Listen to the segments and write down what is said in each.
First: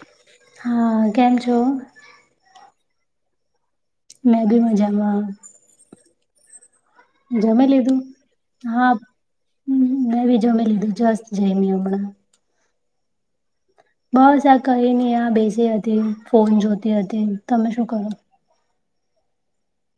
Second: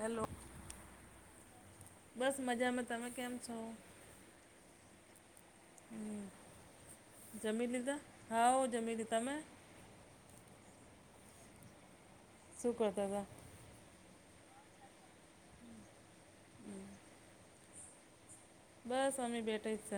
Hello હા કેમ છો બસ મજામાં તમે કેમ છો મેં બી મજામાં હમ જમી લીધા હા જમી લીધા મેમે હમ મેં બી જમી લીધું જસ્ત જઈમી હમણાં શું કરતા હતા બસ આ ક નને આ બેસી હતી ફોન જોતી હતી તમે શું કરો બસ હમ્ી બેઠે છ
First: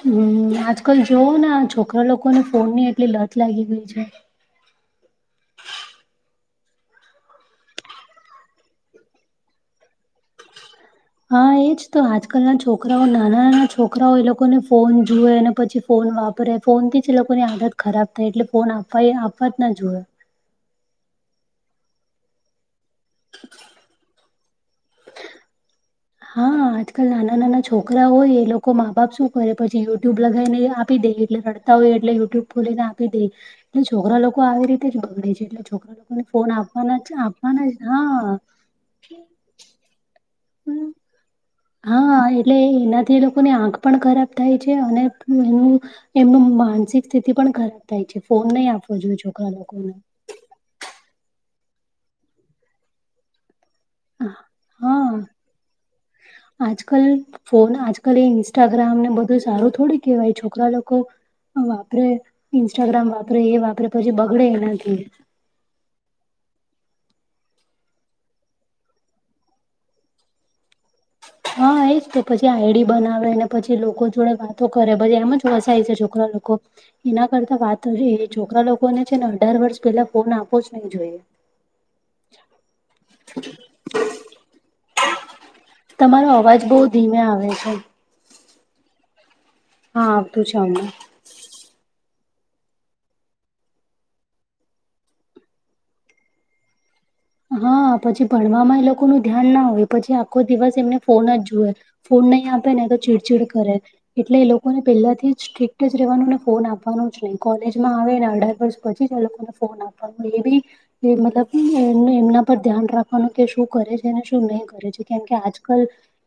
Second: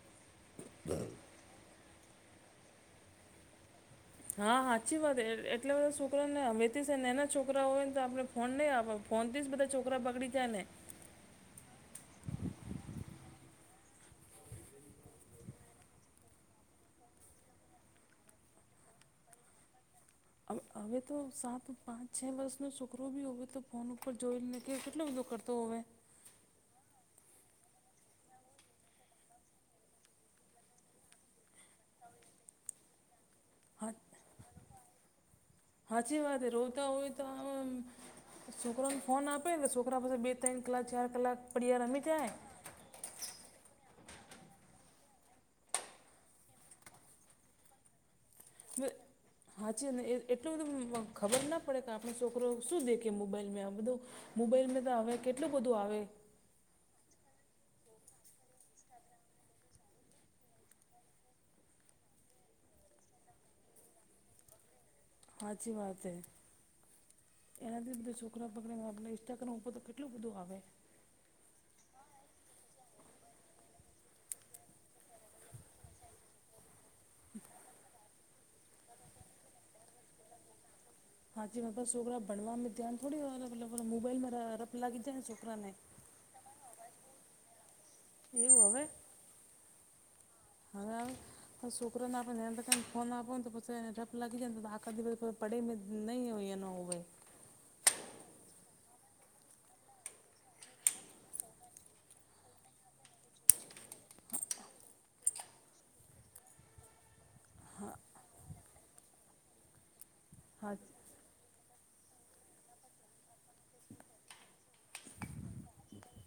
હમ આજકાલ જોવો છોકરા લોકોને ફોન ની એટલી લત લાગી ગઈ છે હા સાચી વાત એટલા બધા છોકરાઓને વેતી છે ને એના છોકરા હોય ને તો આપણે ફોન નહીં આપ ફોનથી જ બધા છોકરા બગડી જાય ને. હા એજ તો આજકાલના છોકરાઓ નાના નાના છોકરાઓ એ લોકોને ફોન જુએ અને પછી ફોન વાપરે ફોન થી જ એ લોકોની આદત ખરાબ થાય એટલે ફોન આપવા આપવા જ ના જોયો હવે તો સાત પાંચ છ વર્ષનોો છોકરો ભી હવે તો ફોન ઉપર જોઈને કે કેટલો બધો કરતો હોવે હા આજકાલ નાના નાના છોકરા હોય એ લોકો મા બાપ શું કરે પછી યુટ્યુબ લગાવીને આપી દે એટલે રડતા હોય એટલે યુટ્યુબ ખોલીને આપી દે એટલે હા છોકરા લોકો આવી રીતે જ બગડે છે. છોકરા સાચી લોકોને વાત ફોન એ આપવાના જ આપવાના જ હા. છોકરોને ફોન આપે એટલે છોકરા પાસે બે ત્રણ કલાક ચાર કલાક પડ્યા રમી હા જાય એટલે એનાથી એ લોકોને આંખ પણ ખરાબ થાય છે અને એ એમનું માનસિક સ્થિતિ પણ ખરાબ. ફોન નહી આપો જોયએ છોકરા હાચી લોકોને. ને એટલું બધું ખબર ના પડે કે આપણ છોકરો શું દેખએ મોબાઈલમાં આ બધું. મોબાઈલમાં તો હવે હા કેટલું બધું આવે. આજકાલ ફોન આજકાલ એ ઇન્સ્ટાગ્રામને બધું સારું થોડી કેહેવાય છોકરા લોકો વાપરે ઇન્સ્ટાગ્રામ વાપરે એ વાપરે પછી બગડે એનાથી. હાચી વાત હૈ. એનાથી બધા છોકરા બગડે આપણે ઈન્સ્ટાગ્રામ ઉપર તો કેટલું બધું આવે. હા એજ તો પછી આઈડી બનાવેને પછી લોકો જોડે વાતો કરે પછી એમ જ ફસાય છે છોકરા લોકો. એના કરતા વાત એ છોકરા લોકોને છે ને અઢાર વર્ષ પેલા ફોન આપો જ નહી જોઈએ. હાચી વાત છોકરા ભણવામાં ધ્યાન થોડી હો મોબાઈલમાં લપ લાગી જાય ને છોકરા ને. તમારો અવાજ બહુ ધીમે આવે છે. એવુંવે. [unintelligible] હા આવ તું છે. હમણાં હવે આવે. છોકરોને આપણેને ફોન આપો ને તો પછને લત લાગી જાયને તો આખ દિવ પડે નહી હોયયા નવ વજ. હા પછી ભણવામાં એ લોકો ન ધ્યાન ના હોય પછી આખો દિવસ એમને ફોન જ જોએ. ફોન નહીં આપે ને તો ચીડચીડ કરે એટલે એ લોકોને પહેલાથી જ સ્ટ્રિક જ રહેવાનુંને ફોન આપવાનું જ નહી કોલેજમાં આવે ને અઢાર વર્ષ પછી એ લોકોને ફોન આપ. આપ એવી હા જે મતલબ અ એ એમના પર ધ્યાન રાખવાનું કે શું કરે છે અને શું નહીં કરે છે કેમ કે આજકાલ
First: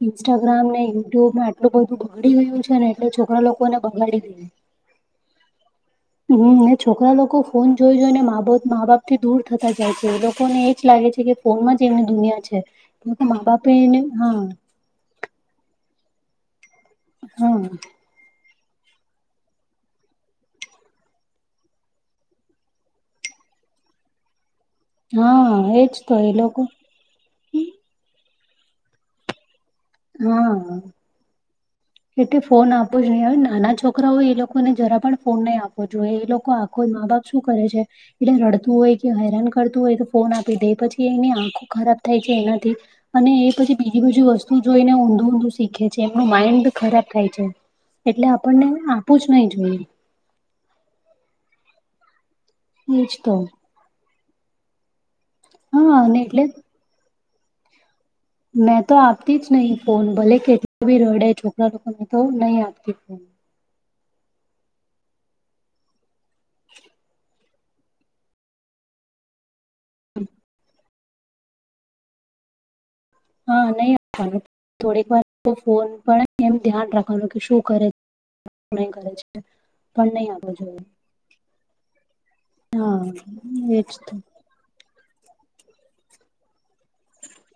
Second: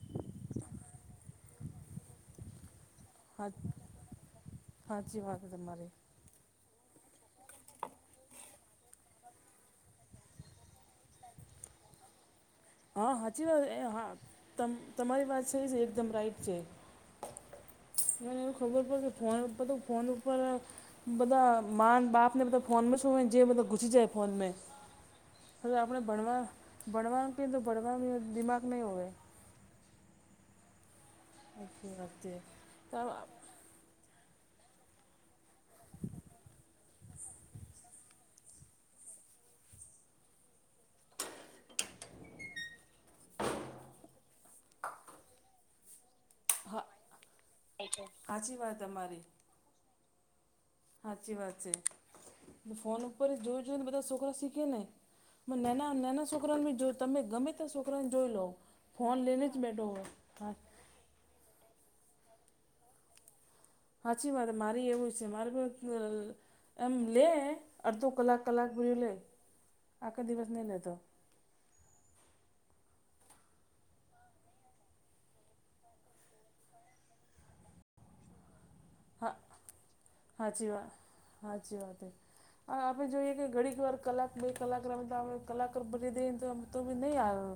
ઇન્સ્ટાગ્રામ ને યુટ્યુબમાં આટલું બધું બગડી ગયું છે ને એ છોકરા હા લોકોને બંગાડી દેય. સાચી વાત છે તમારી હમ્મ છોકરા લોકો ફોન જોઈ જોઈને મા બાપ થી દૂર થતા જાય છે. એ ને એ જ લાગે છે કે ફોનમાં જ એમની દુનિયા છે. હા કેમ કે મા સાચી વાત બાપે એને હા તમારી વાત છે જ એકદમ રાઈટ છે. હમ્મ. મને એવ ખબર પડે કે ફોન તો ફોન ઉપર બધા મા બાપ ને બધા ફોનમાં છું હોય જે બધા ઘુસી જાય ફોન મેં હા એજ આપણે તો એ ભણવા લોકો ભણવાનું કે તો ભણવાનું દિમાગ નહી હોવે. હા. સાચી વાત. છે એ ફોન આપો નહી હવે નાના છોક છોકરાઓ એ લોકોને જરા પણ ફોન નહીં આપવો જોઈએ એ લોકો આખો મા બાપ શું કરે છે એટલે રડતું હોય કે હેરાન કરતું હોય તો ફોન આપી દે પછી એની આંખો ખરાબ થાય છે એનથી. અને એ પછી બીજી બધી વસ્તુ જોઈને ઊંધું ઊંધું શીખે છે એમનું માઇન્ડ હા ખરાબ થાય છે એટલે સાચી આપણને વાત આપું તમારી જ નહી જોઈએ સાચી વાત છે ફોન એજ ઉપર તો જોયું જોઈ ને બધા છોકરા શીખે ને નાના હા અને નાના એટલે છોકરાઓ જો તમે ગમે છોકરાને જોઈ લો ફોન લઈને જ બેઠો હો હા પછી રડે છોકરા લોકોને તો નહી આપતી ફોન. સાચી વાત મારી એવું છે મારે કો એમ લે અડધો કલાક કલાક ભલે આખા દિવસ નહી લેતો. હા નહી અ થોડીક વાર ફોન પણ એમ ધ્યાન રાખવાનું કે શું કરે છે. કરે છે. પણ નહીં આપવો સાાચી જોઈએ. વાત સાાચી વાત હ હા આપે જોઈએ કે ઘડીક એજ વાર તો. કલાક બે કલાક રમતા હોય કલાક બરી દઈ તો બી નહી આવે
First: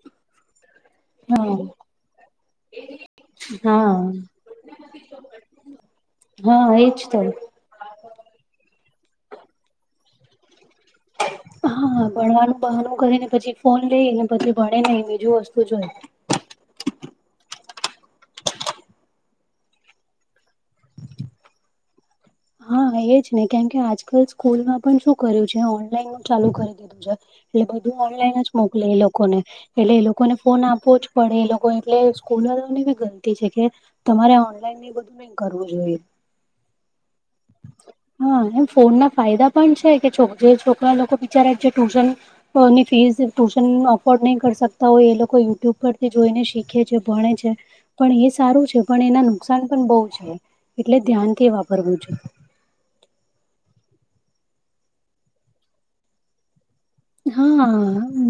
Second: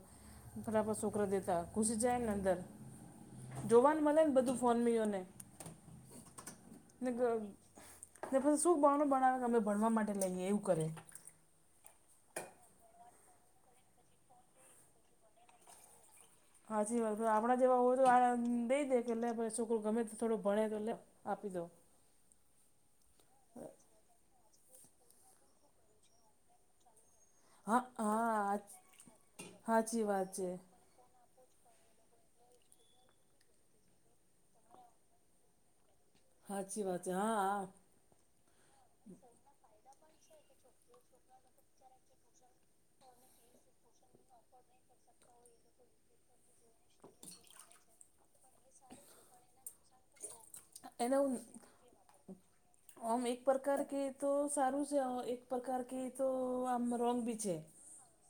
ઘરા [unintelligible] છોકરા હા દેતા ઘુસી જાય ને અંદર હા જોવાનું મળે ને બધું ફોન મીઓને. હા એજ ને તો પછી શું બણો બણાવ અમે ભણવા માટે લઈએ એવું કરે. હા ભણવાનું બહનું કરી ને પછી ફોન લઈને પછી ભણે ને બીજું વસ્તુ જોઈ હાચી વાત આપણા જેવા હોય તો આ દઈ દે કે લે પછી છોકરો ગમે થોડો ભણે તો લે આપી દો હા એજ ને કેમકે આજકાલ સ્કૂલમાં પણ શું કર્યું છે ઓનલાઈન ચાલુ કરી દીધું છે. એટલે હા બધું ઓનલાઈન જ હા મોકલે એ લોકોને એટલે હાચી એ વાત લોકોને છે ફોન આપો જ પડે એ લોકો એટલે સ્કૂલની બી ગલતી છે કે તમારે ઓનલાઈન ને બધું નઈ કરવું જોઈએ સાાચી વાત છે હા હા હા એમ ફોન ના ફાયદા પણ છે કે જે છોકરા લોકો બિચાર જે ટ્યુશન ની ફીસ ટ્યુશન અફોર્ડ નહી સકતા હોય એ લોકો યુટ્યુબ પરથી જોઈને શીખ છે ભણે છે પણ એ સારું છે પણ એના નુકસાન પણ બહુ છે. એટલે એના ધ્યાનથી વાપરવું આમ એક પ્રકાર કે તો સારું છે એક પ્રકાર કે તો આમ રોંગ બી છે હા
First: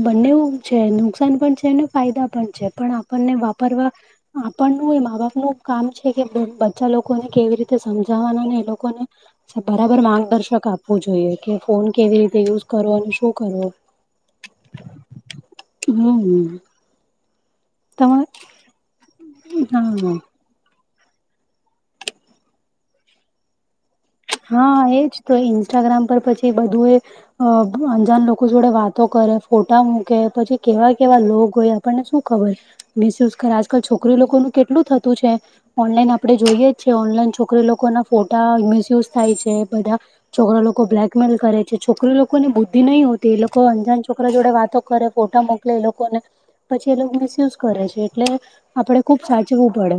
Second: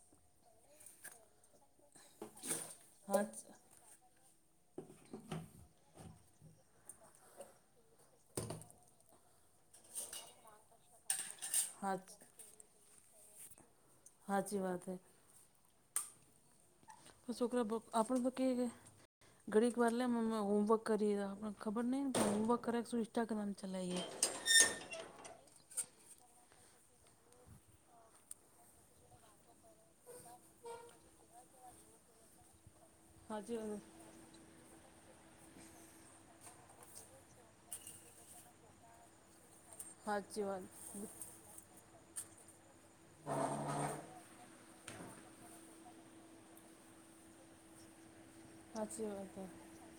બંનેવ છે નુકસાન પણ છે ને ફાયદા પણ છે. પણ હા આપણને વાપરવા આપણ નુ એ મા બાપનું કામ છે બચ્ચા લોકોને કેવી રીતે સમજાવવાના ને એ લોકોને બરાબર માર્ગદર્શક આપ વું જોઈએ કે ફોન હા કેવી રીતે યુઝ કરવો અને શું કરવો હાચી વાત હૈ. હમ તો છોકરા તમા આપણ તો કેયકે ઘડી ક વાર લે હા મા હોમવર્ક કરીએ આપણને ખબર નહી હોમવર્ક કરે કે ઇન્સ્ટાગ્રામ ચલાવીએ હા એજ તો ઇન્સ્ટાગ્રામ પર પછી બધું એ અ અજાન લોકો જોડે વાતો કરે ફોટા મૂકે પછી કેવા કેવા લોકો હોયા આપણને શું ખબર મિસયુઝ હાચી વાત આજકાલ છોકરી લોકોનું કેટલું થતું છે. ઓનલાઈન આપડે જોઈએ જ છે ઓનલાઈન છોકરી લોકો ના ફોટા મિસયુઝ થાય છે બધા હાચી છોકરા વાત લોકો બ્લેકમેલ કરે છે છોકરી લોકોની બુદ્ધિ નહ હોતી એ લોકો અંજાન છોકરા જોડે વાતો કરે ફોટા મોકલે એ લોકોને પછી એ લોકો મિસયુઝ કરે છે એટલે આપડે સાાચી ખુબ વાત છે સાચવું પડે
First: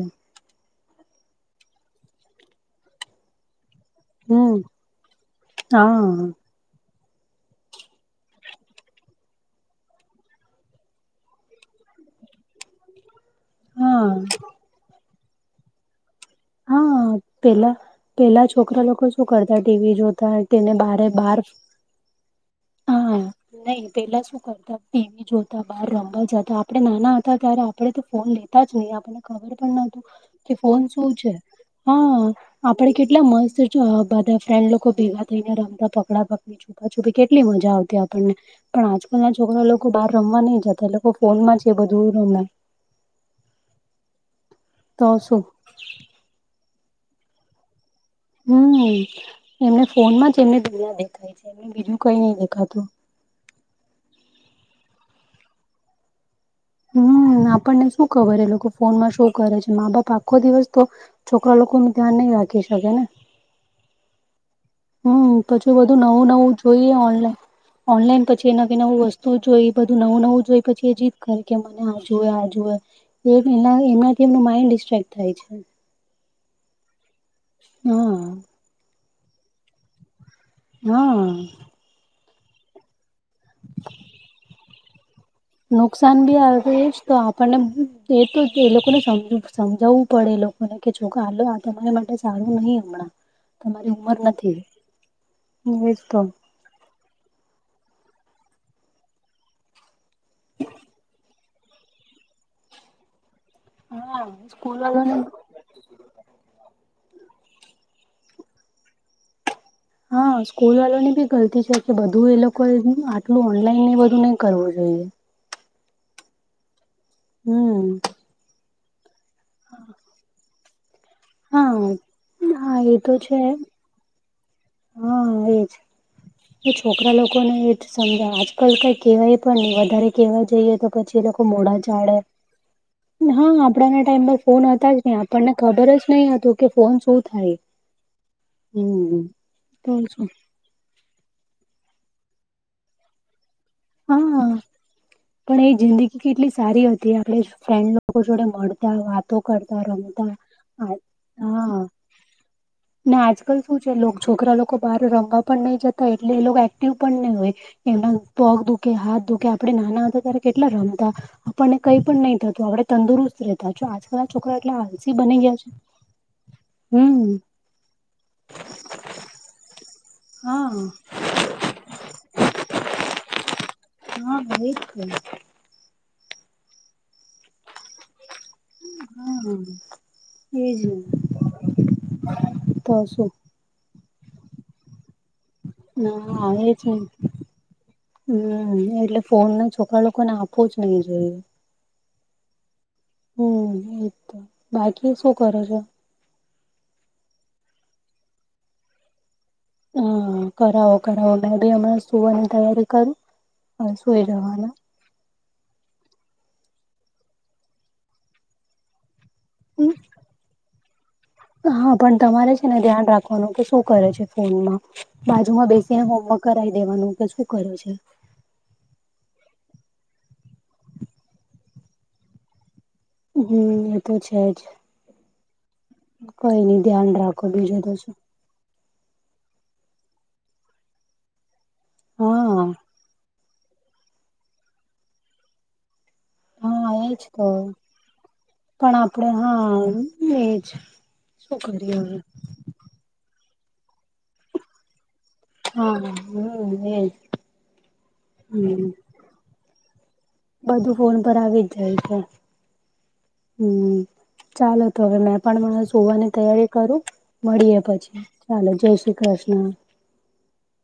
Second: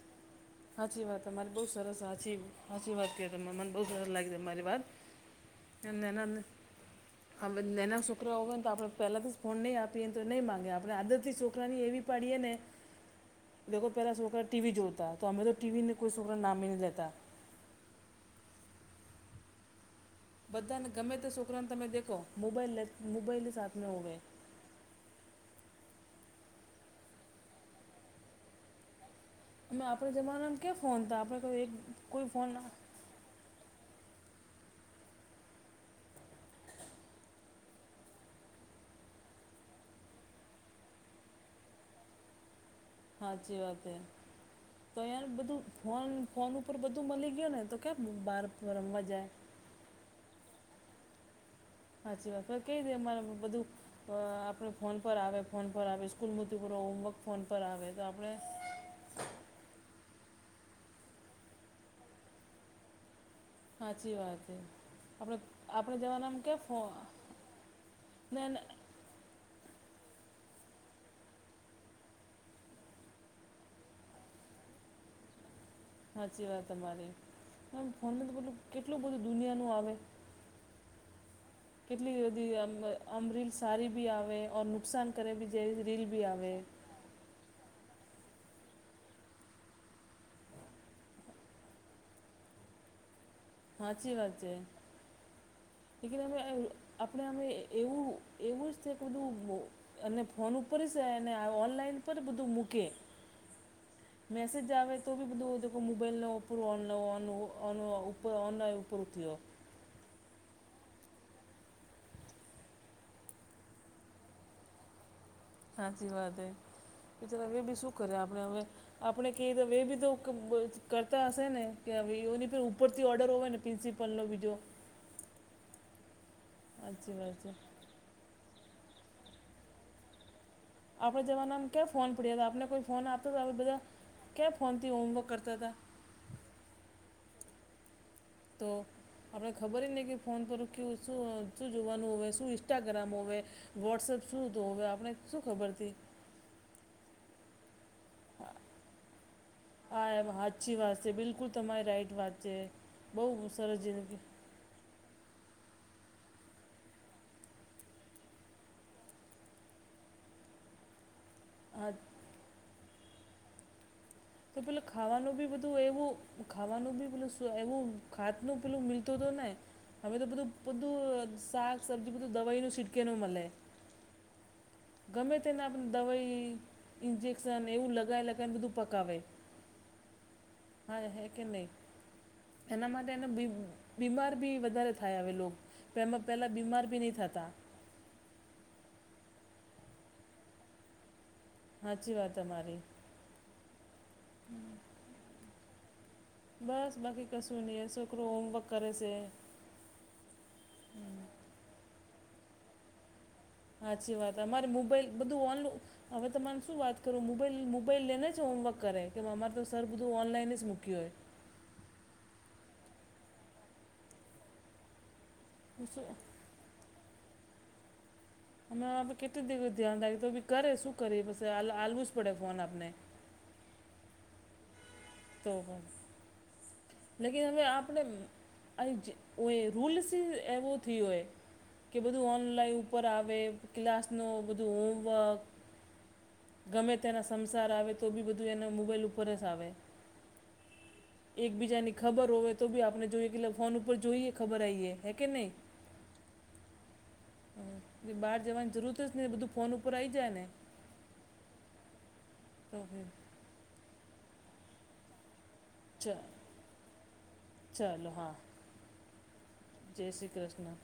સાાચી વાત તમારી બહુ સરસ સાચી સાચી વાત કે મને બહુ સર લાગે હમ તમારી વાત ના હા ના ના હવે નાના છોકરાઓ હોય ને તો આપણે પહેલાંથી જ ફોન નહીં આપીએને તો નહીં માંગે આપણે આદતથી છોકરાને એવી પાડીએ ને દેખો હા પહેલાં છોકરા ટીવી જોતા તો હમે તો ટીવીને કોઈ [unintelligible] નામેહી હા લેતા પેલા પેલા છોકરા લોકો શું કરતા ટીવી જો તા તેને બધાને બારે ગમે તે બાર છોકરાને તમે દેખો મોબાઈલ લે હા મોબાઈલ સાથમે નહી હોવે પેલા શું કરતા ટીવી જોતા બહાર રમવા જતા આપડણે નાના હતા ત્યારે આપણેે તો ફોન લેતા જ નહીં આપણે અમે આપણે [unintelligible] જમાનામાં ફોન ક્યાં શું હતા છે, આપણે કોઈ એક હ કોઈ ફોન આપ કેટલા મસ્ત બધા ફ્રેન્ડ લોકો ભેગા થઈને રમતા પકડા પકડી છુપાછુપી કેટલી મજા આવતી આપણને પણ આજકાલ ના છોકરા લોકો બહાર રમવા નહી જતા એ લોકો ફોનમાં જ એ બધું રમે સાચી વાત એ તો [inaudible] બધું ફોન ફોન ઉપર બધું મળી ગય ને તો કે મુંબાઈ હમ્મ એમને ફોનમાં જ એમને દુનિયા દેખાય છે એ બીજું કઈ હાચી નહી વાત કઈ દેખાતું રીતે અમારે બધું. તો આપણે ફોન પર આવે ફોન પર આવે સ્કૂલ મથી પૂરો હોમવર્ક ફોન હમ પર આવે આપણને તો શું આપણે ખબર એ લોકો ફોનમાં શું કરે છે મા બાપ આખો દિવસ તો છોકરા લોકો નુ ધ્યાન નહી રાખી શકે ને સાચી વાત હૈ. હમ પછી બધું નવું નવું જોઈએ ઓનલાઈન ઓનલાઈન ને પછી ને, એનાથી નવું વસ્તુ તો જોઈ બધું નવું નવું જોઈ પછી એ જીત કર કે મને આજુએ આજુએ એજ એના એનાથી એમનું માઈન્ડ ડિસ્ટ્રેક્ટ થાય છે. હાચી વાત તમારી આ હા ફોનમાં તો બેલું કેટલું બધું દુનિયાનું આવે. હા. કેટલી બધી આમ ઓમ રીલ સારી બી આવે ઓર નુકસાન કરે બી. જેવી રીલ નુકસાન બી ભી આવે તો એજ. તો આપણને એ તો એ લોકોને સમ સમજાવવું પડે એ લોકોને કે છો કાલે તમારી માટે સારું નહીં હમણાં તમારી સાચી ઉંમર વાત છે નથી. એજ તો લેકિન અમે આપણે અમે એવું એવું જ છે કે બધું અને ફોન ઉપર છે અને ઓનલાઈન પર બધું મૂકે. હા મેસેજ સ્કૂલ જાવે તો વાળાને ભી બધું વધુ મોબાઈલનો ઉપપરું ઓનલા ઓ ઓ ઉપ ઓનલા ઉપરરો થયો. હા સ્કૂલ વાલોની ભી ગલતી છે કે બધું એ લોકો આટલું ઓનલાઈન ને બધું નહી કરવું જોઈએ. સાચી વાત એ બ ત્યારે એ બી હમ શું કરે આપણે હવે આપણે ક દવે બી તો ક કરતા હશે ને હા કે એની હા એ ઉપરથી તો ઓર્ડર છે હોય ને પ્રિન્સિપલ નો બીજો હા એજ એ છોકરા સાચી વાત લોકો છે ને એ સમજવા આજકલ કઈ કહેવાય પણ નહી વધારે કહેવા જઈએ તો પછી એ આપણા લોકો જમાનામાં મોઢા ક્યાં ફોન ચાડે પડ્યા હતા આપણે કોઈ ફોન આપતા હતા હા હવે બધા આપણાના ટાઈમ પર ક્યાં ફોન ફોનથી હતા જ નહી હોમવર્ક આપણને કરતા હતા ખબર જ નહી હતું કે ફોન શું થાય. તો હમ આપણે ખબર તો નહીં કે શું ફોન પર કે શું શું જોવાનું હોય શું ઇન્સ્ટાગ્રામ હોવે વોટ્સએપ હા શું હતું હવે આપને શું પણ ખબર એ હતી. જિંદગી કેટલી સારી હતી આપણે ફ્રેન્ડનો એ લોકો જોડે મળતા વાતો કરતા હા એમ રમતા સાચી વાત છે બિલકુલ હા તમારી રાઈટ વાત છે ને બહુ આજકાલ સરસ શું છે જિંદગી છોકરા લોકો બહાર રમવા પણ નહી જતા એટલે એ લોગ એક્ટિવ પણ નહી હોય એમના પગ દુખે હાથ દુખે આપણે નાના હતા ત્યારે કેટલા રમતા આપણને હા કઈ પણ નહી થતું આપણે તંદુરસ્ત રહે. તો પેલો ખાવાનું ભી છે બધું એવું ખાવાનું ભી હમ પેલું એવું ખાત નું પેલું મિલતું તો ને. હવે તો બધું હા બધું શાક-સબ્ઝી બધું દવાઈનું સીટકેલુ મળે. હા ભાઈ. ગમે તેને આપ દવાઈ ઈન્જેક્શન એવું લગાઇ લગાઇ ને બધું પકાવે. હમ્મ. હા હે કે નહી એના તો માટે એને શું બી બીમાર બી વધારે થાય હવે લોક પેમા પહેલાં બીમાર બી નહીં થતા. હમ્મ એટલે ફોન ને છોકરા લોકોને આપવો જ નહિ હોઈએ. હાચી વાત તમારી. હમ્મ ઠીક છે. બાકી શું કરો છો? બસ બાકી કશું નહી આ છોકરો હોમવર્ક કરે છે. હ કરાવો કરાવો મે ભી હમણાં સુવાની તૈયારી કરુ. હાચી વાત અમારે મોબાઈલ બધું ઓન હવે તમારે શું વાત કરું મોબાઈલ મોબાઈલ લઈને જ હોમવર્ક કરે. કે અમારે તો સર બધું ઓનલાઈન જ મૂક્યું હોય હા પણ તમારે છે ને ધ્યાન રાખવાનું કે શું કરે છે ફોનમાં બાજુમાં હું બેસીને શું હોમવર્ક કરાઈ દેવાનું કે શું કરે છે. અમે આપે કેટલી દિવસ ધ્યાન રાખીએ તો ભી કરે શું કરી પ આલવું જ પડે ફોન આપને. હમ્મ એ તો છે જ. તોહ બસ. કઈનઈ ધ્યાન લેકીન રાખો અમે બીજું તો આપણે શું અને જે રૂલ્સ એવો થયો હોય કે બધું હા ઓનલાઈન પર આવે. ક્લાસનો બધું હોમવર્ક ગમે હા એજ તેના સંસાર આવે તો બી બધું એને પણ મોબાઈલ ઉપર આપડે જ આવે. હા એજ શું એકબીજાની કરીએ હવે ખબર હોવે તો બી આપને જોઈએ કે ફોન ઉપર જોઈએ ખબર આઈએ હે કે નહી? હા હમ એજ એ બહાર જવાની હમ જરૂરત જ ને બધું ફોન ઉપર આઈ જાય ને. બધું ફોન પર આવી જ જાય છે. હમ હમ. હમ ચાલો તો હવે મે પણ ચ સુવાની તૈયારી કરું મળીએ ચાલો પછી હા ચાલો જય શ્રી કૃષ્ણ. જય શ્રી કૃષ્ણ.